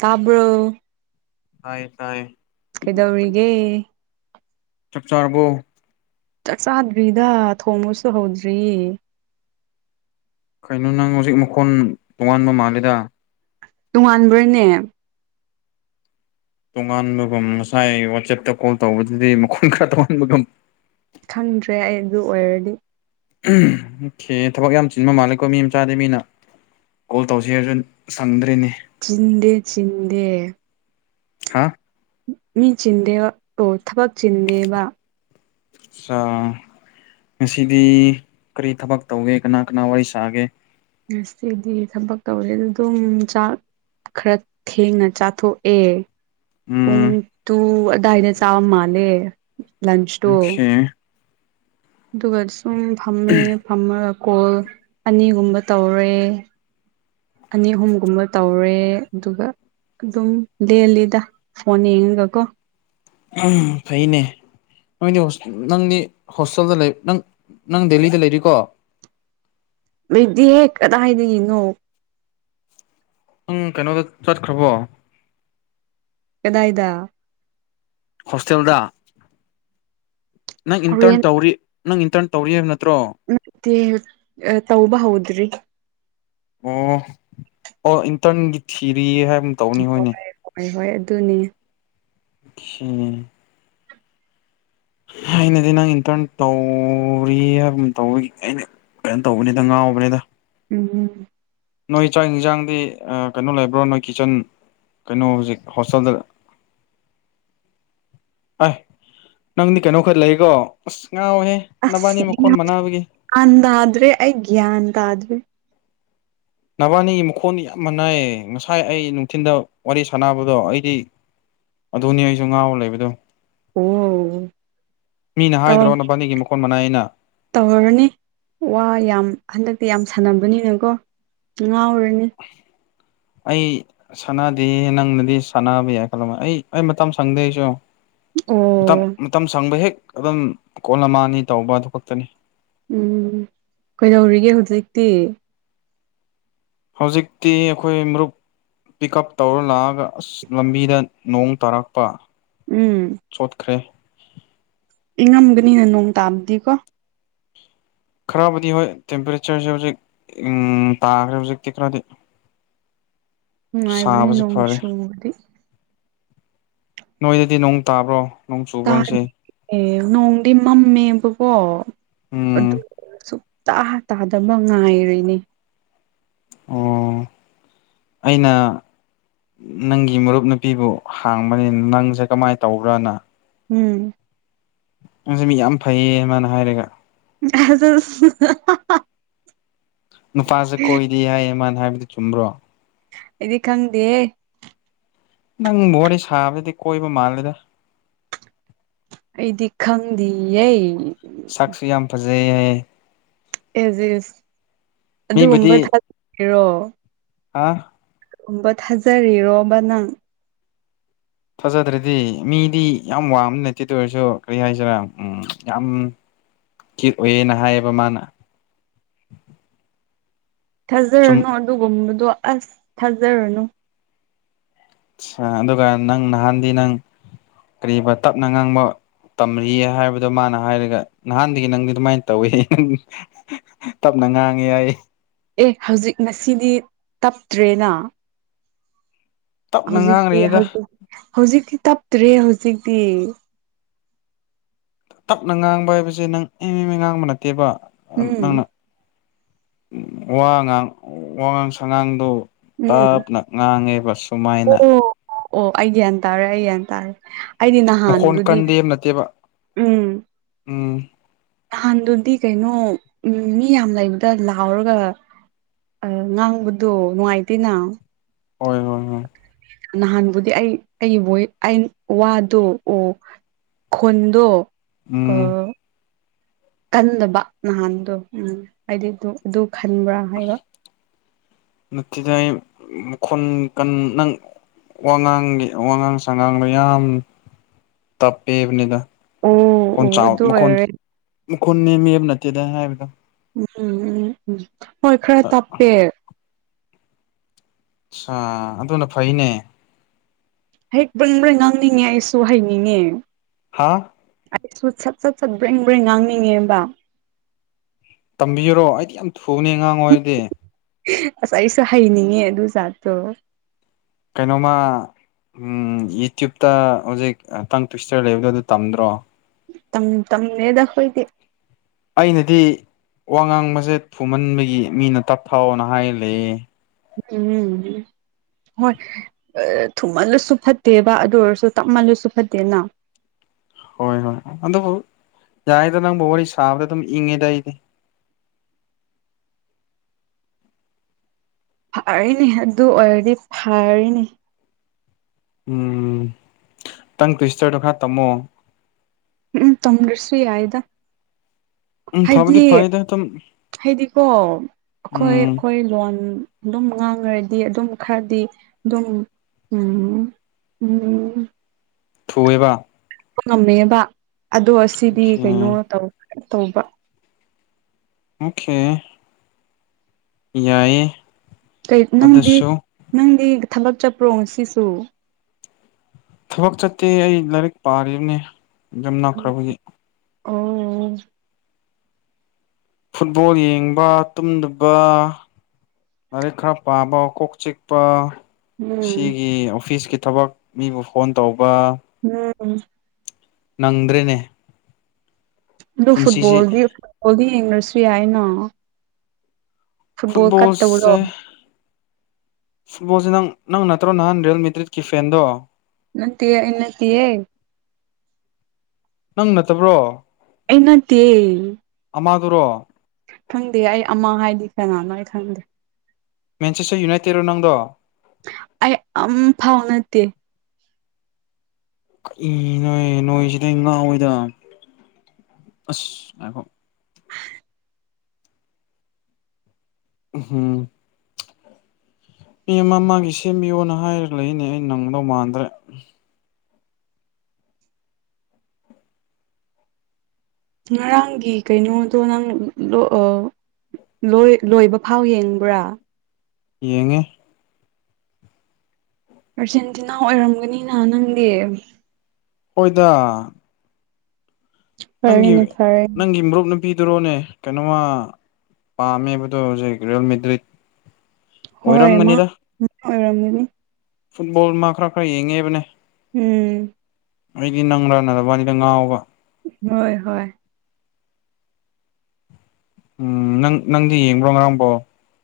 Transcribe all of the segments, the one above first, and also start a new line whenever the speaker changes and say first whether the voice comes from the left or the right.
right: ꯇꯥꯕ꯭ꯔꯣ
left: ꯍꯥꯏꯌꯦ ꯇꯥꯏꯌꯦ
right: ꯀꯩꯗꯧꯔꯤꯒꯦ
left: ꯆꯥꯛ ꯆꯥꯔꯕꯣ
right: ꯆꯥꯛ ꯆꯥꯗ꯭ꯔꯤꯗ ꯊꯣꯡꯕꯁꯨ ꯍꯧꯗ꯭ꯔꯤꯌꯦ
left: ꯀꯩꯅꯣ ꯅꯪ ꯍꯧꯖꯤꯛ ꯃꯈꯣꯟ ꯇꯣꯉꯥꯟꯕ ꯃꯥꯂꯤꯗ
right: ꯇꯣꯉꯥꯟꯕ꯭ꯔꯥꯅꯦ
left: ꯇꯣꯉꯥꯟꯕꯒꯨꯝ ꯉꯁꯥꯏ ꯋꯥꯆꯦꯞꯇ ꯀꯣꯜ ꯇꯧꯕꯗꯨꯗꯤ ꯃꯈꯣꯟ ꯈꯔ ꯇꯣꯉꯥꯟꯕꯒꯨꯝ
right: ꯈꯪꯗ꯭ꯔꯦ ꯑꯩ ꯑꯗꯨ ꯑꯣꯏꯔꯗꯤ
left: ꯊꯕꯛ ꯌꯥꯝ ꯆꯤꯟꯕ ꯃꯥꯜꯂꯦꯀꯣ ꯃꯤ ꯃꯆꯥꯗꯤ ꯃꯤꯅ ꯀꯣꯜ ꯇꯧꯁꯦ ꯍꯥꯏꯔꯁꯨ ꯁꯪꯗ꯭ꯔꯦꯅꯦ
right: ꯆꯤꯟꯗꯦ ꯆꯤꯟꯗꯦ
left: ꯍꯥꯥ
right: ꯃꯤ ꯆꯤꯟꯗꯦꯕ ꯑꯣ ꯊꯕꯛ ꯆꯤꯟꯗꯦꯕ
left: ꯉꯁꯤꯗꯤ ꯀꯔꯤ ꯊꯕꯛ ꯇꯧꯒꯦ ꯀꯅꯥ ꯀꯅꯥ ꯋꯥꯔꯤ ꯁꯥꯒꯦ
right: ꯉꯁꯤꯗꯤ ꯊꯕꯛ ꯇꯧꯗꯦ ꯑꯗꯨꯝ ꯆꯥꯛ ꯈꯔ ꯊꯦꯡꯅ ꯆꯥꯊꯣꯛꯑꯦ ꯄꯨꯡ
left: ꯎꯝ
right: ꯇꯨ ꯑꯥꯗꯥꯏꯗ ꯆꯥꯕ ꯃꯥꯂꯦ ꯂꯥꯟꯁꯇꯣ
left: ꯑꯣꯀꯦ
right: ꯑꯗꯨꯒ ꯁꯨꯝ ꯐꯝꯃꯦ ꯐꯝꯃꯒ ꯀꯣꯜ ꯑꯅꯤꯒꯨꯝꯕ ꯇꯧꯔꯦ ꯑꯅꯤ ꯑꯍꯨꯝꯒꯨꯝꯕ ꯇꯧꯔꯦ ꯑꯗꯨꯒ ꯑꯗꯨꯝ ꯂꯦꯜꯂꯤꯗ ꯐꯣꯟ ꯌꯦꯡꯉꯒꯀꯣ
left: ꯎꯝ ꯐꯩꯅꯦ ꯅꯪꯗꯤ ꯍꯣꯁꯇꯦꯜꯗ ꯂꯩ ꯅꯪ ꯅꯪ ꯗꯦꯂꯤꯗ ꯂꯩꯔꯤꯀꯣ
right: ꯂꯩꯇꯦꯍꯦ ꯀꯗꯥꯏꯗꯒꯤꯅꯣ
left: ꯅꯪ ꯀꯩꯅꯣꯗ ꯆꯠꯈ꯭ꯔꯕꯣ
right: ꯀꯗꯥꯏꯗ
left: ꯍꯣꯁꯇꯦꯜꯗ ꯅꯪ ꯏꯟꯇꯔꯟ
right: ꯍꯣꯔꯦꯟ
left: ꯇꯧꯔꯤ ꯅꯪ ꯏꯟꯇꯔꯟ ꯇꯧꯔꯤꯕ ꯅꯠꯇ꯭ꯔꯣ
right: ꯅꯠꯇꯦ ꯇꯧꯕ ꯍꯧꯗ꯭ꯔꯤ
left: ꯑꯣ ꯑꯣ ꯏꯟꯇꯔꯟꯒꯤ ꯊꯤꯔꯤ ꯍꯥꯏꯕ
right: ꯍꯣꯏ ꯍꯣꯏ ꯍꯣꯏ ꯑꯗꯨꯅꯤ
left: ꯎꯝ ꯑꯩꯅꯗꯤ ꯅꯪ ꯏꯟꯇꯔꯟ ꯇꯧꯔꯤ ꯍꯥꯏꯕ ꯇꯧꯋꯒꯤ ꯑꯩꯅ ꯀꯩꯅꯣ ꯇꯧꯕꯅꯤꯗ ꯉꯥꯎꯕꯅꯤꯅ
right: ꯎꯝ
left: ꯅꯣꯏ ꯆꯥꯛ ꯌꯦꯟꯁꯥꯡꯗꯤ ꯀꯩꯅꯣ ꯂꯩꯕ꯭ꯔꯣ ꯅꯣꯏ ꯀꯤꯠꯆꯟ ꯀꯩꯅꯣ ꯍꯧꯖꯤꯛ ꯍꯣꯁꯇꯦꯜꯗ
right: [inaudible]
left: ꯑꯥꯏ ꯅꯪꯗꯤ ꯀꯩꯅꯣ ꯈꯔ ꯂꯩꯀꯣ ꯑꯁ ꯉꯥꯎꯋꯦꯍꯦ ꯅꯕꯥꯅꯤ
right: ꯑꯁ
left: ꯃꯈꯣꯟ ꯃꯅꯕꯒꯤ
right: ꯒ꯭ꯌꯥꯟ ꯇꯥꯗ꯭ꯔꯦ ꯑꯩ ꯒꯌꯥꯟ ꯇꯥꯗ꯭ꯔꯦ
left: ꯅꯕꯥꯅꯤꯒꯤ ꯃꯈꯣꯟ ꯌꯥꯝ ꯃꯅꯥꯏꯌꯦ ꯉꯁꯥꯏ ꯑꯩ ꯅꯨꯡꯊꯤꯟꯗ ꯋꯥꯔꯤ ꯁꯥꯟꯅꯕꯗꯣ ꯑꯩꯗꯤ ꯑꯗꯨꯅꯤ ꯑꯩꯁꯨ ꯉꯥꯎ ꯂꯩꯕꯗꯣ
right: ꯑꯣ
left: ꯃꯤꯅ ꯍꯥꯏꯗ꯭ꯔꯣ ꯅꯕꯥꯅꯤꯒꯤ ꯃꯈꯣꯟ ꯃꯅꯥꯏꯌꯦꯅ
right: ꯇꯧꯔꯅꯤ ꯋꯥ ꯌꯥꯝ ꯍꯟꯗꯛꯇꯤ ꯌꯥꯝ ꯁꯥꯟꯅꯕꯅꯤꯅꯀꯣ ꯉꯥꯎꯔꯅꯤ [inaudible]
left: ꯑꯩ ꯁꯥꯟꯅꯗꯦ ꯅꯪꯅꯗꯤ ꯁꯥꯟꯅꯕ ꯌꯥꯏ ꯈꯜꯂꯝꯃ ꯑꯩ ꯑꯩ ꯃꯇꯝ ꯁꯪꯗꯦ ꯑꯩꯁꯨ ꯃꯇꯝ
right: ꯑꯣ
left: ꯃꯇꯝ ꯁꯪꯕ ꯍꯦꯛ ꯑꯗꯨꯝ ꯀꯣꯂꯝꯃꯅꯤ ꯇꯧꯕ ꯑꯗꯨ ꯈꯛꯇꯅꯤ
right: ꯎꯝ ꯀꯩꯗꯧꯔꯤꯒꯦ ꯍꯧꯖꯤꯛꯇꯤ
left: ꯍꯧꯖꯤꯛꯇꯤ ꯑꯩꯈꯣꯏ ꯃꯔꯨꯞ ꯄꯤꯛ ꯎꯞ ꯇꯧꯔ ꯂꯥꯛꯑꯒ ꯑꯁ ꯂꯝꯕꯤꯗ ꯅꯣꯡ ꯇꯥꯔꯛꯄ
right: ꯎꯝ
left: ꯆꯣꯠꯈ꯭ꯔꯦ
right: ꯏꯪꯉꯝꯒꯅꯤꯅ ꯅꯣꯡ ꯇꯥꯕꯗꯤ ꯀꯣ
left: ꯈꯔꯕꯨꯗꯤ ꯍꯣꯏ ꯇꯦꯝꯄꯔꯦꯆꯔꯁꯦ ꯍꯧꯖꯤꯛ ꯎ ꯇꯥꯈ꯭ꯔꯦ ꯍꯧꯖꯤꯛꯇꯤ ꯈꯔꯗꯤ
right: ꯅꯨꯡꯉꯥꯏꯕꯅꯦ
left: ꯁꯥꯕꯁꯦ ꯐꯔꯦ
right: ꯅꯣꯡꯁꯨꯝꯕꯗꯤ
left: ꯅꯣꯏꯗꯗꯤ ꯅꯣꯡ ꯇꯥꯕ꯭ꯔꯣ ꯅꯣꯡ ꯆꯨꯕ꯭ꯔꯣ ꯉꯁꯤ
right: ꯇꯥꯗꯤꯌꯦ ꯅꯣꯡꯗꯤ ꯃꯝꯃꯦꯕꯀꯣ
left: ꯎꯝ
right: ꯑꯗꯨ ꯇꯥ ꯇꯥꯗꯕ ꯉꯥꯏꯔꯤꯅꯤ
left: ꯑꯣ ꯑꯩꯅ ꯅꯪꯒꯤ ꯃꯔꯨꯞ ꯅꯨꯄꯤꯕꯨ ꯍꯥꯡꯕꯅꯤ ꯅꯪꯁꯦ ꯀꯃꯥꯏ ꯇꯧꯕ꯭ꯔꯅ
right: ꯎꯝ
left: ꯅꯪꯖꯦ ꯃꯤ ꯌꯥꯝ ꯐꯩꯌꯦ ꯃꯥꯅ ꯍꯥꯏꯔꯒ
right: [inaudible]
left: ꯅꯨꯄꯥꯁꯄ ꯀꯣꯏꯔꯗꯦ ꯍꯥꯏꯌꯦ ꯃꯥꯅ ꯍꯥꯏꯕꯗꯨ ꯆꯨꯝꯕ꯭ꯔꯣ
right: ꯑꯩꯗꯤ ꯈꯪꯗꯦꯍꯦ
left: ꯅꯪ ꯋꯥꯔꯤ ꯁꯥꯕꯗꯗꯤ ꯀꯣꯏꯕ ꯃꯥꯜꯂꯦꯗ
right: ꯑꯩꯗꯤ ꯈꯪꯗꯤꯌꯦ
left: ꯁꯥꯛꯁꯨ ꯌꯥꯝ ꯐꯖꯩ ꯍꯥꯏꯌꯦ
right: ꯏꯁ ꯏꯁ ꯑꯗꯨꯒꯨꯝꯕ ꯊꯥꯖꯒꯦꯔꯣ
left: ꯍꯥ
right: ꯀꯨꯝꯕ ꯊꯥꯖꯔꯤꯔꯣꯕ ꯅꯪ
left: ꯊꯖꯗ꯭ꯔꯗꯤ ꯃꯤꯗꯤ ꯌꯥꯝ ꯋꯥꯡꯕ ꯅꯠꯇꯦ ꯑꯗꯨ ꯑꯣꯏꯔꯁꯨ ꯀꯔꯤ ꯍꯥꯏꯁꯤꯔꯥ ꯎꯝ ꯌꯥꯝ ꯀꯤꯠ ꯑꯣꯏꯌꯦꯅ ꯍꯥꯏꯌꯦꯕ ꯃꯥꯅ ꯆꯨꯝ
right: ꯊꯥꯖꯔꯅꯨ ꯑꯗꯨꯒꯨꯝꯕꯗꯣ ꯑꯁ ꯊꯥꯖꯔꯨꯅꯨ
left: ꯑꯁ ꯑꯗꯨꯒ ꯅꯪ ꯅꯍꯥꯟꯗꯤ ꯅꯪ ꯀꯔꯤꯕ ꯇꯞꯅ ꯉꯥꯡꯕ ꯇꯝꯔꯤꯌꯦ ꯍꯥꯏꯕꯗꯣ ꯃꯥꯅ ꯍꯥꯏꯔꯒ ꯅꯍꯥꯟꯗꯒꯤ ꯅꯪꯗꯤ ꯑꯗꯨꯃꯥꯏꯅ ꯇꯧꯏ ꯇꯞꯅ ꯉꯥꯡꯉꯦ ꯍꯥꯏꯌꯦ
right: ꯑꯦ ꯍꯧꯖꯤꯛ ꯉꯁꯤꯗꯤ ꯇꯞꯇ꯭ꯔꯦꯅ
left: ꯇꯞꯅ
right: ꯍꯧꯖꯤꯛꯇꯤ
left: ꯉꯥꯡꯔꯤꯗ
right: ꯍꯧꯖꯤꯛꯇꯤ ꯍꯧꯖꯤꯛꯇꯤ ꯇꯞꯇ꯭ꯔꯦ ꯍꯧꯖꯤꯛꯇꯤ
left: ꯇꯞꯅ ꯉꯥꯡꯕ ꯍꯥꯏꯕꯁꯦ ꯅꯪ ꯑꯦ ꯃꯤ ꯃꯤ ꯉꯥꯡꯕ ꯅꯠꯇꯦꯕ
right: ꯎꯝ
left: ꯅꯪꯅ ꯋꯥ ꯉꯥꯡ ꯋꯥꯉꯥꯡ ꯁꯉꯥꯡꯗꯣ
right: ꯎꯝ
left: ꯇꯞꯅ ꯉꯥꯡꯉꯦꯕ ꯁꯨꯃꯥꯏꯅ
right: ꯑꯣ ꯑꯣ ꯑꯩ ꯒ꯭ꯌꯥꯟ ꯇꯥꯔꯦ ꯑꯩꯒ꯭ꯌꯥꯟ ꯇꯥꯔꯦ ꯑꯩꯗꯤ
left: ꯃꯈꯣꯟ
right: ꯅꯍꯥꯟꯗꯨꯗꯤ
left: ꯀꯟꯗꯦꯕ ꯅꯠꯇꯦꯕ
right: ꯎꯝ
left: ꯎꯝ
right: ꯅꯍꯥꯟꯗꯨꯗꯤ ꯀꯩꯅꯣ ꯃꯤ ꯌꯥꯝ ꯂꯩꯕꯗ ꯂꯥꯎꯔꯒ ꯑ ꯉꯥꯡꯕꯗꯣ ꯅꯨꯡꯉꯥꯏꯇꯦꯅ
left: ꯍꯣꯏ ꯍꯣꯏ ꯍꯣꯏ
right: ꯅꯍꯥꯟꯕꯨꯗꯤ ꯑꯩ ꯑꯩ ꯕꯣꯏ ꯑꯩ ꯋꯥꯗꯣ ꯑꯣ ꯈꯣꯟꯗꯣ ꯑ
left: ꯎꯝ
right: ꯀꯟꯗꯕ ꯅꯍꯥꯟꯗꯨ ꯎꯝ ꯑꯩꯗꯤ ꯇꯨ ꯑꯗꯨ ꯈꯟꯕ꯭ꯔꯥ ꯍꯥꯏꯕ
left: ꯅꯠꯇꯗ ꯃꯈꯣꯟ ꯀꯟ ꯅꯪ ꯋꯥꯉꯥꯡꯒꯤ ꯋꯥꯉꯥꯡ ꯁꯉꯥꯡꯗꯣ ꯌꯥꯝ ꯇꯞꯄꯦꯕꯅꯤꯗ
right: ꯑꯣ
left: ꯃꯈꯣꯟ
right: ꯑꯣ
left: ꯆꯥꯎ
right: ꯑꯗꯨ
left: ꯃꯈꯣꯟ
right: ꯑꯣꯏꯔꯦ
left: ꯃꯈꯣꯟ ꯅꯦꯝꯃꯦ ꯍꯥꯏꯕ ꯅꯠꯇꯦꯗ ꯍꯥꯏꯕꯗꯣ
right: ꯎꯝ ꯎꯝ ꯎꯝ ꯍꯣꯏ ꯈꯔ ꯇꯞꯄꯦ
left: ꯑꯥ ꯑꯗꯨꯅ ꯐꯩꯅꯦ
right: ꯍꯦꯛ ꯄꯟꯕ꯭ꯔꯥ ꯉꯥꯡꯅꯤꯡꯉꯦ ꯑꯩꯁꯨ ꯍꯥꯏꯅꯤꯡꯉꯦ
left: ꯍꯥꯥ
right: ꯑꯩꯁꯨ ꯁꯠ ꯁꯠ ꯁꯠ ꯕ꯭ꯔꯦꯡ ꯕ꯭ꯔꯦꯡ ꯉꯥꯡꯅꯤꯡꯉꯦꯕ
left: ꯇꯝꯕꯤꯌꯨꯔꯣ ꯑꯩꯗꯤ ꯌꯥꯝ ꯊꯨꯅꯦ ꯉꯥꯡꯉꯣ ꯍꯥꯏꯗꯤ
right: ꯑꯁ ꯑꯩꯁꯨ ꯍꯩꯅꯤꯡꯉꯦ ꯑꯗꯨ ꯖꯥꯠꯇꯣ
left: ꯀꯩꯅꯣꯝꯃ ꯎꯝ ꯌꯨꯇ꯭ꯌꯨꯕꯇ ꯍꯧꯖꯤꯛ ꯇꯪ ꯇ꯭ꯋꯤꯁꯇꯔ ꯂꯩꯕꯗꯣ ꯑꯗꯨ ꯇꯝꯗ꯭ꯔꯣ
right: ꯇꯝ ꯇꯝꯗꯦꯗ ꯑꯩꯈꯣꯏꯗꯤ
left: ꯑꯩꯅꯗꯤ ꯋꯥ ꯉꯥꯡꯕꯖꯦ ꯊꯨꯃꯟꯕꯒꯤ ꯃꯤꯅ ꯇꯞꯊꯧꯅ ꯍꯥꯏꯔ ꯂꯩꯌꯦ
right: ꯎꯝ ꯍꯣꯏ ꯑꯥ ꯊꯨꯝꯃꯜꯂꯁꯨ ꯐꯠꯇꯦꯕ ꯑꯗꯨ ꯑꯣꯏꯔꯁꯨ ꯇꯞꯃꯜꯂꯁꯨ ꯐꯠꯇꯦꯅ
left: ꯍꯣꯏ ꯍꯣꯏ ꯑꯗꯨꯕꯨ ꯌꯥꯔꯤꯗ ꯅꯪꯕꯨ ꯋꯥꯔꯤ ꯁꯥꯕꯗ ꯑꯗꯨꯝ ꯏꯪꯉꯦꯗ ꯑꯩꯗꯤ
right: ꯐꯔꯤꯅꯤ ꯑꯗꯨ ꯑꯣꯏꯔꯗꯤ ꯐꯔꯤꯅꯤ
left: ꯎꯝ ꯅꯪ ꯇ꯭ꯋꯤꯁꯇꯔꯗꯣ ꯈꯔ ꯇꯝꯃꯣ
right: ꯎꯝ ꯇꯝꯗ꯭ꯔꯁꯨ ꯌꯥꯏꯌꯦꯗ
left: ꯎꯝ ꯐꯕꯗꯤ ꯐꯩꯌꯦꯗ ꯑꯗꯨ
right: ꯍꯥꯏꯗꯤꯀꯣ ꯑꯩꯈꯣꯏ
left: ꯎꯝ
right: ꯑꯩꯈꯣꯏ ꯂꯣꯟ ꯑꯗꯨꯝ ꯉꯥꯡꯈ꯭ꯔꯗꯤ ꯑꯗꯨꯝ ꯈꯔꯗꯤ ꯑꯗꯨꯝ ꯎꯝ ꯎꯝ
left: ꯊꯨꯏꯌꯦꯕ
right: ꯉꯝꯃꯦꯕ ꯑꯗꯣ ꯑꯁꯤꯗꯤ
left: ꯑꯣꯀꯦ
right: ꯀꯩꯅꯣ ꯇꯧ ꯇꯧꯕ
left: ꯑꯣꯛꯀꯦ ꯌꯥꯏꯌꯦ
right: ꯀꯩ ꯅꯪꯗꯤ
left: ꯑꯗꯨꯁꯨ
right: ꯅꯪꯗꯤ ꯊꯕꯛ ꯆꯠꯄ꯭ꯔꯣ ꯉꯁꯤꯁꯨ
left: ꯊꯕꯛ ꯆꯠꯇꯦ ꯑꯩ ꯂꯥꯏꯔꯤꯛ ꯄꯥꯔꯤꯕꯅꯤ ꯌꯝ ꯅꯛꯈ꯭ꯔꯕꯒꯤ
right: ꯑꯣ
left: ꯐꯨꯠꯕꯣꯜ ꯌꯦꯡꯕ ꯇꯨꯝꯗꯕ ꯂꯥꯏꯔꯤꯛ ꯈꯔ ꯄꯥꯕ ꯀꯣꯛ ꯆꯤꯛꯄ
right: ꯎꯝ
left: ꯁꯤꯒꯤ ꯑꯣꯐꯤꯁꯀꯤ ꯊꯕꯛ ꯃꯤꯕꯨ ꯐꯣꯟ ꯇꯧꯕ
right: ꯎꯝ
left: ꯅꯪꯗ꯭ꯔꯦꯅꯦ
right: ꯑꯗꯨ
left: ꯄꯨꯟꯁꯤꯁꯤ
right: ꯐꯨꯠꯕꯣꯜꯗꯤ ꯐꯨꯠꯕꯣꯜꯗꯤ ꯌꯦꯡꯗꯔꯁꯨ ꯌꯥꯏꯅ ꯐꯨꯠꯕꯣꯜ
left: ꯐꯨꯠꯕꯣꯜꯁꯦ
right: ꯀꯠꯇꯕ꯭ꯔꯣ
left: ꯐꯨꯠꯕꯣꯜꯁꯦ ꯅꯪ ꯅꯪ ꯅꯠꯇ꯭ꯔꯣ ꯅꯍꯥꯟ ꯔꯤꯌꯦꯜꯃꯤ ꯇ꯭ꯔꯤꯠꯀꯤ ꯐꯦꯟꯗꯣ
right: ꯅꯠꯇꯦ ꯑꯩ ꯅꯠꯇꯤꯑꯦ
left: ꯅꯪ ꯅꯠꯇꯕ꯭ꯔꯣ
right: ꯑꯩ ꯅꯠꯇꯦ
left: ꯑꯃꯗꯨꯔꯣ
right: ꯈꯪꯗꯦ ꯑꯩ ꯑꯃ ꯍꯥꯏꯗꯤ ꯀꯅꯥꯅꯣ ꯑꯩ ꯈꯪꯗꯦ
left: ꯃꯦꯁꯤꯁꯨ ꯌꯨꯅꯥꯏꯇꯦꯠꯂꯣ ꯅꯪꯗꯣ
right: ꯑꯩ ꯑꯝ ꯐꯥꯎ ꯅꯠꯇꯦ
left: ꯀꯩ ꯅꯣꯏ ꯅꯣꯏꯁꯤꯗꯤ ꯉꯥꯎꯋꯦꯗ ꯑꯁ ꯉꯥꯏꯈꯣ ꯎꯝ ꯃꯤ ꯑꯃ ꯃꯥꯒꯤ ꯁꯦꯝꯕꯤꯌꯣꯅ ꯍꯥꯏꯔꯒ ꯂꯩꯏꯅꯦ ꯑꯩ ꯅꯪꯗꯧ ꯃꯥꯟꯗ꯭ꯔꯦ
right: ꯉꯔꯥꯡꯒꯤ ꯀꯩꯅꯣꯗꯣ ꯅꯪ ꯂꯣꯑ ꯂꯣꯏ ꯂꯣꯏꯕ ꯐꯥꯎ ꯌꯦꯡꯕ꯭ꯔꯥ
left: ꯌꯦꯡꯉꯦ
right: ꯑꯔꯖꯦꯟꯇꯤꯅꯥ ꯑꯣꯏꯔꯝꯒꯅꯤꯅ ꯅꯪꯗꯤ
left: ꯑꯣꯏꯗ ꯅꯪꯒꯤ
right: ꯐꯔꯦꯅꯦ ꯐꯔꯦꯅꯦ
left: ꯅꯪꯒꯤ ꯃ꯭ꯔꯨꯞꯅ ꯄꯤꯗꯔꯣꯅꯦ ꯀꯩꯅꯣꯃ ꯄꯥꯝꯃꯦꯕꯗꯣ ꯍꯧꯖꯤꯛ ꯔꯤꯌꯦꯜꯃꯤꯇ꯭ꯔꯤꯠ
right: ꯍꯣꯏ ꯃꯥ ꯃꯥ ꯑꯣꯏꯔꯝꯅꯤ
left: ꯐꯨꯠꯕꯣꯜ ꯃꯥ ꯈꯔ ꯈꯔ ꯌꯦꯡꯉꯦꯕꯅꯦ
right: ꯎꯝ
left: ꯑꯩꯗꯤ ꯅꯪꯂꯥꯅ ꯅꯕꯥꯅꯤꯗ ꯉꯥꯎꯕ
right: ꯍꯣꯏ ꯍꯣꯏ
left: ꯎꯝ ꯅꯪ ꯅꯪꯗꯤ ꯌꯦꯡꯕ꯭ꯔꯣ ꯉꯔꯥꯡꯕꯣ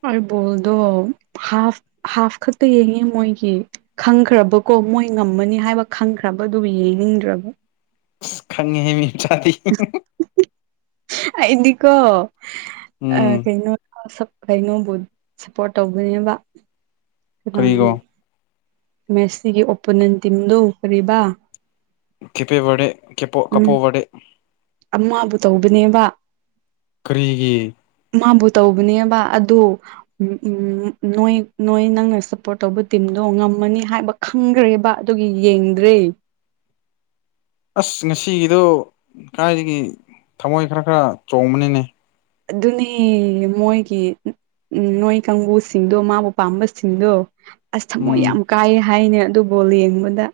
right: ꯍꯣꯏ ꯕꯣꯜꯗꯣ ꯍꯥꯐ ꯍꯥꯐ ꯈꯛꯇ ꯌꯦꯡꯉꯦ ꯃꯣꯏꯒꯤ ꯈꯪꯈ꯭ꯔꯕꯀꯣ ꯃꯣꯏ ꯉꯝꯃꯅꯤ ꯍꯥꯏꯕ ꯈꯪꯈ꯭ꯔꯕ ꯑꯗꯨꯕꯨ ꯌꯦꯡꯅꯤꯡꯗ꯭ꯔꯕ
left: ꯈꯪꯉꯦꯍꯦ ꯃꯤ ꯃꯆꯥꯗꯤ
right: ꯑꯩꯗꯤꯀꯣ ꯑ
left: ꯎꯝ
right: ꯀꯩꯅꯣ ꯀꯩꯅꯣꯝꯕꯨ ꯁꯞꯄꯣꯔꯠ ꯇꯧꯒꯅꯦꯕ ꯀꯅꯥ
left: ꯀꯔꯤꯒꯣ
right: ꯃꯦꯠꯁꯁꯤꯒꯤ ꯑꯣꯄꯣꯅꯦꯟ ꯇꯤꯝꯗꯨ ꯀꯔꯤꯕ
left: ꯀꯦꯄꯦꯕꯦ ꯀꯦꯄꯣ
right: ꯎꯝ
left: ꯀꯄꯣꯕꯦ
right: ꯑꯃꯕꯨ ꯇꯧꯕꯅꯦꯕ
left: ꯀꯔꯤꯒꯤ
right: ꯃꯥꯕꯨ ꯇꯧꯕꯅꯦꯕ ꯑꯗꯨ ꯎ ꯎꯝ ꯅꯣꯏ ꯅꯣꯏ ꯅꯪꯅ ꯁꯞꯄꯣꯔꯠ ꯇꯧꯕ ꯇꯤꯝꯗꯣ ꯉꯝꯃꯅꯤ ꯍꯥꯏꯕ ꯈꯪꯒ꯭ꯔꯦꯕ ꯑꯗꯨꯒꯤ ꯌꯦꯡꯗ꯭ꯔꯦ
left: ꯑꯁ ꯉꯁꯤꯒꯤꯗꯣ ꯀꯥꯏꯗꯒꯤ ꯊꯃꯣꯏ ꯈꯔ ꯈꯔ ꯆꯣꯡꯕꯅꯤꯅꯦ
right: ꯑꯗꯨꯅꯦ ꯃꯣꯏꯒꯤ ꯅꯣꯏ ꯀꯥꯡꯕꯨꯁꯤꯡꯗꯣ ꯃꯥꯕꯨ ꯄꯥꯝꯕꯁꯤꯡꯗꯣ ꯑꯁ ꯊꯃꯣꯏ
left: ꯎꯝ
right: ꯌꯥꯝ ꯀꯥꯏꯌꯦ ꯍꯥꯏꯅꯦ ꯑꯗꯨ ꯕꯣꯜ ꯌꯦꯡꯕꯗ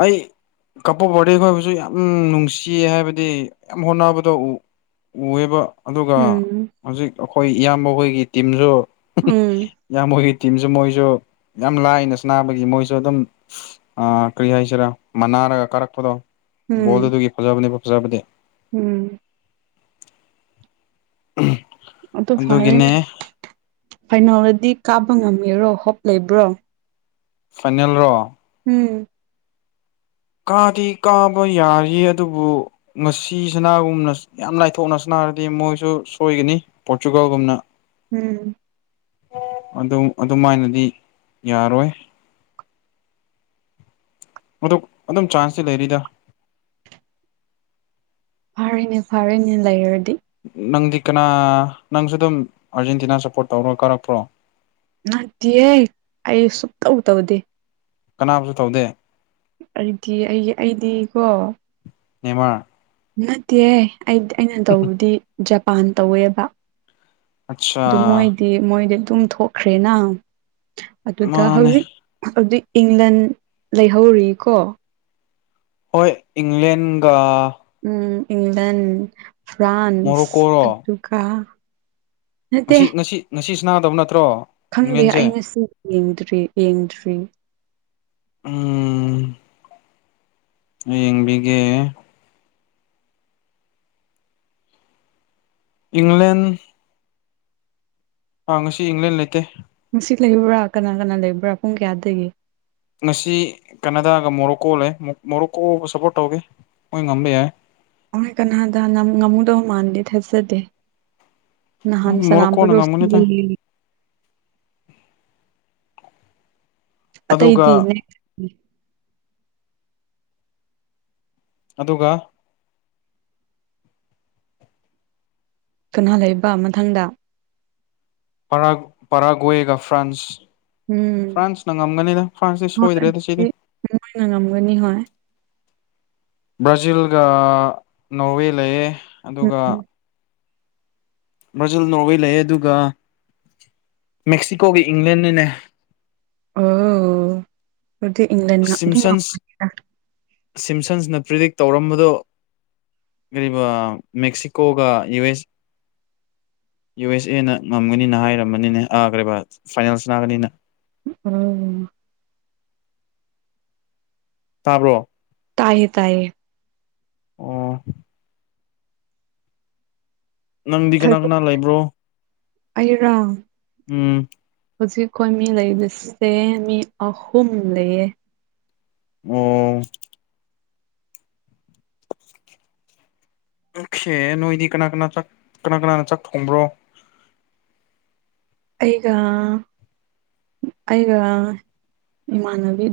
left: ꯑꯩ ꯀꯄꯣꯕꯗꯩ ꯈꯣꯏꯕꯁꯨ ꯌꯥꯝ ꯅꯨꯡꯁꯤ ꯍꯥꯏꯕꯗꯤ ꯌꯥꯝ ꯍꯣꯠꯅꯕꯗ ꯎ ꯎꯑꯦꯕ ꯑꯗꯨꯒ
right: ꯎꯝ
left: ꯍꯧꯖꯤꯛ ꯑꯩꯈꯣꯏ ꯏꯌꯥꯝꯕ ꯍꯣꯏꯒꯤ ꯇꯤꯝꯁꯨ
right: ꯎꯝ
left: ꯏꯌꯥꯝꯕ ꯍꯣꯏꯒꯤ ꯇꯤꯝꯁꯨ ꯃꯣꯏꯁꯨ ꯌꯥꯝ ꯂꯥꯏꯅ ꯁꯅꯥꯕꯒꯤ ꯃꯣꯏꯁꯨ ꯑꯗꯨꯝ ꯑꯥ ꯀ꯭ꯔꯤ ꯍꯥꯏꯁꯤꯔꯥ ꯃꯅꯥꯔꯒ ꯀꯥꯔꯛꯄꯗꯣ
right: ꯎꯝ
left: ꯕꯣꯜꯗꯨꯗꯒꯤ ꯐꯖꯕꯅꯦ ꯐꯖꯕꯗꯤ
right: ꯎꯝ
left: [inaudible]
right: ꯑꯗꯨ ꯐꯔꯦꯅꯦ
left: ꯑꯗꯨꯒꯤꯅꯦ
right: ꯐꯥꯏꯅꯦꯜꯗꯗꯤ ꯀꯥꯕ ꯉꯝꯒꯦꯔꯣ ꯍꯣꯞ ꯂꯩꯕ꯭ꯔꯣ
left: ꯐꯥꯏꯅꯦꯜꯔꯣ
right: ꯎꯝ
left: ꯀꯥꯗꯤ ꯀꯥꯕ ꯌꯥꯔꯤ ꯑꯗꯨꯕꯨ ꯉꯁꯤ ꯁꯥꯅꯒꯨꯝꯅ ꯌꯥꯝ ꯂꯥꯏꯊꯣꯛꯅ ꯁꯥꯅꯔꯗꯤ ꯃꯣꯏꯁꯨ ꯁꯣꯏꯒꯅꯤ ꯄꯣꯔꯇꯨꯒꯜꯒꯨꯝꯅ
right: ꯎꯝ
left: ꯑꯗꯨꯝ ꯑꯗꯨꯃꯥꯏꯅꯗꯤ ꯌꯥꯔꯣꯏ ꯃꯗꯨ ꯑꯗꯨꯝ ꯆꯥꯟꯁꯇꯤ ꯂꯩꯔꯤꯗ
right: ꯐꯔꯦꯅꯦ ꯐꯔꯦꯅꯦ ꯂꯩꯔꯗꯤ
left: ꯅꯪꯗꯤ ꯀꯅꯥ ꯅꯪꯁꯨ ꯑꯗꯨꯝ ꯑꯥꯔꯖꯦꯟꯇꯤꯅꯥ ꯁꯞꯄꯣꯔꯠ ꯇꯧꯔ ꯀꯥꯔꯛꯄ꯭ꯔꯣ
right: ꯅꯠꯇꯤꯌꯦ ꯑꯩ ꯁꯨꯛꯇꯧ ꯇꯧꯗꯦ
left: ꯀꯅꯥꯕꯨꯁꯨ ꯇꯧꯗꯦ
right: ꯑꯩꯗꯤ ꯑꯩꯒꯤ ꯑꯩꯗꯤꯀꯣ
left: ꯅꯦꯃꯥꯔ
right: ꯅꯠꯇꯦ ꯑꯩ ꯑꯩꯅ ꯇꯧꯕꯗꯤ ꯖꯄꯥꯟ ꯇꯧꯋꯦꯕ
left: ꯑꯠꯆꯥ
right: ꯑꯗꯨ ꯃꯣꯏꯗꯤ ꯃꯣꯏꯗꯤ ꯑꯗꯨꯝ ꯊꯣꯛꯈ꯭ꯔꯦꯅꯥ ꯑꯗꯨꯗ
left: ꯃꯥꯅꯦ
right: ꯍꯧꯖꯤꯛ ꯍꯧꯖꯤꯛ ꯏꯪꯂꯟ ꯂꯩꯍꯧꯔꯤꯀꯣ
left: ꯍꯣꯏ ꯏꯪꯂꯦꯟꯒ
right: ꯎꯝ ꯏꯪꯂꯟ ꯐ꯭ꯔꯥꯟꯁ
left: ꯃꯣꯔꯣꯀꯣꯔꯣ
right: ꯑꯗꯨꯒ ꯅꯠꯇꯦ
left: ꯉꯁꯤ ꯉꯁꯤ ꯉꯁꯤ ꯁꯥꯅꯗꯕ ꯅꯠꯇ꯭ꯔꯣ
right: ꯈꯪꯗꯦ
left: ꯏꯪꯂꯦꯟꯁꯦ
right: ꯑꯩ ꯉꯁꯤ ꯌꯦꯡꯗ꯭ꯔꯤ ꯌꯦꯡꯗ꯭ꯔꯤ
left: ꯎꯝ ꯑꯩ ꯌꯦꯡꯕꯤꯒꯦ ꯏꯪꯂꯦꯟ ꯑ ꯉꯁꯤ ꯏꯪꯂꯦꯟ ꯂꯩꯇꯦ
right: ꯉꯁꯤ ꯂꯩꯕ꯭ꯔꯥ ꯀꯅꯥ ꯀꯅꯥ ꯂꯩꯕ꯭ꯔꯥ ꯄꯨꯡ ꯀꯌꯥꯗꯒꯤ
left: ꯉꯁꯤ ꯀꯅꯥꯗꯥꯒ ꯃꯣꯔꯣꯀꯣ ꯂꯩ ꯃꯣꯔꯣꯛꯀꯣꯒ ꯁꯞꯄꯣꯔꯠ ꯇꯧꯒꯦ ꯃꯣꯏ ꯉꯝꯕ ꯌꯥꯏ
right: ꯑꯣꯏ ꯀꯥꯅꯥꯗꯥꯅ ꯉꯝꯗꯧ ꯃꯥꯟꯗꯦ ꯊꯥꯖꯗꯦ ꯅꯍꯥꯟ ꯁꯅꯥꯝꯕ
left: ꯃꯣꯔꯣꯀꯣꯅ
right: ꯔꯣꯁꯅꯤ
left: ꯉꯝꯒꯅꯤꯗ
right: ꯍꯣꯏꯒꯤ ꯑꯇꯩꯗꯤ
left: ꯑꯗꯨꯒ
right: ꯃꯦꯛ
left: ꯑꯗꯨꯒ
right: ꯀꯅꯥ ꯂꯩꯕ ꯃꯊꯪꯗ
left: ꯄꯔꯥ ꯄꯔꯥꯒꯣꯌꯦꯒ ꯐ꯭ꯔꯥꯟꯁ
right: ꯎꯝ
left: ꯐ꯭ꯔꯥꯟꯁꯅ ꯉꯝꯒꯅꯤꯗ ꯐ꯭ꯔꯥꯟꯁꯇꯤ
right: ꯍꯣꯏ
left: ꯁꯣꯏꯗ꯭ꯔꯦꯗ
right: ꯑꯗꯨꯗꯤ
left: ꯁꯤꯗꯤ
right: ꯃꯣꯏꯅ ꯉꯝꯒꯅꯤ ꯍꯣꯏ
left: ꯕ꯭ꯔꯥꯖꯤꯜꯒ ꯅꯣꯔꯋꯦ ꯂꯩꯌꯦ ꯑꯗꯨꯒ
right: ꯎꯝ
left: ꯕ꯭ꯔꯥꯖꯤꯜ ꯅꯣꯔꯋꯦ ꯂꯩꯌꯦ ꯑꯗꯨꯒ ꯃꯦꯛꯁꯤꯀꯣꯒꯤ ꯏꯪꯂꯦꯟꯅꯤꯅꯦ
right: ꯑꯣ ꯑꯗꯨꯗꯤ ꯏꯪꯂꯦ
left: ꯁꯤꯝꯁꯟꯁ ꯁꯤꯝꯁꯟꯁꯅ ꯄ꯭ꯔꯤꯗꯤꯛ ꯇꯧꯔꯝꯕꯗꯣ ꯀꯔꯤꯕ ꯃꯦꯛꯁꯤꯀꯣꯒ ꯌꯨ ꯑꯦꯁ ꯌꯨ ꯑꯦꯁ ꯑꯦꯅ ꯉꯝꯒꯅꯤꯅ ꯍꯥꯏꯔꯝꯕꯅꯤꯅ ꯑ ꯀꯔꯤꯕ ꯐꯥꯏꯅꯦꯜ ꯁꯥꯟꯅꯒꯅꯤꯅ
right: ꯎꯝ
left: ꯇꯥꯕ꯭ꯔꯣ
right: ꯇꯥꯏꯌꯦ ꯇꯥꯏꯌꯦ
left: ꯑꯣ ꯅꯪꯗꯤ ꯀꯅꯥ ꯀꯅꯥ ꯂꯩꯕ꯭ꯔꯣ
right: ꯑꯩꯥꯔ
left: ꯎꯝ
right: ꯍꯧꯖꯤꯛ ꯑꯩꯈꯣꯏ ꯃꯤ ꯂꯩꯔꯤꯁꯦ ꯃꯤ ꯑꯍꯨꯝ ꯂꯩꯌꯦ
left: ꯑꯣ ꯑꫭꯈꯦ ꯅꯣꯏꯗꯤ ꯀꯅꯥ ꯀꯅꯥ ꯆꯥꯛ ꯀꯅꯥ ꯀꯅꯥꯅ ꯆꯥꯛ ꯊꯣꯡꯕ꯭ꯔꯣ
right: ꯑꯩꯒ ꯑꯩꯒ ꯏꯃꯥꯟꯅꯕꯤꯒ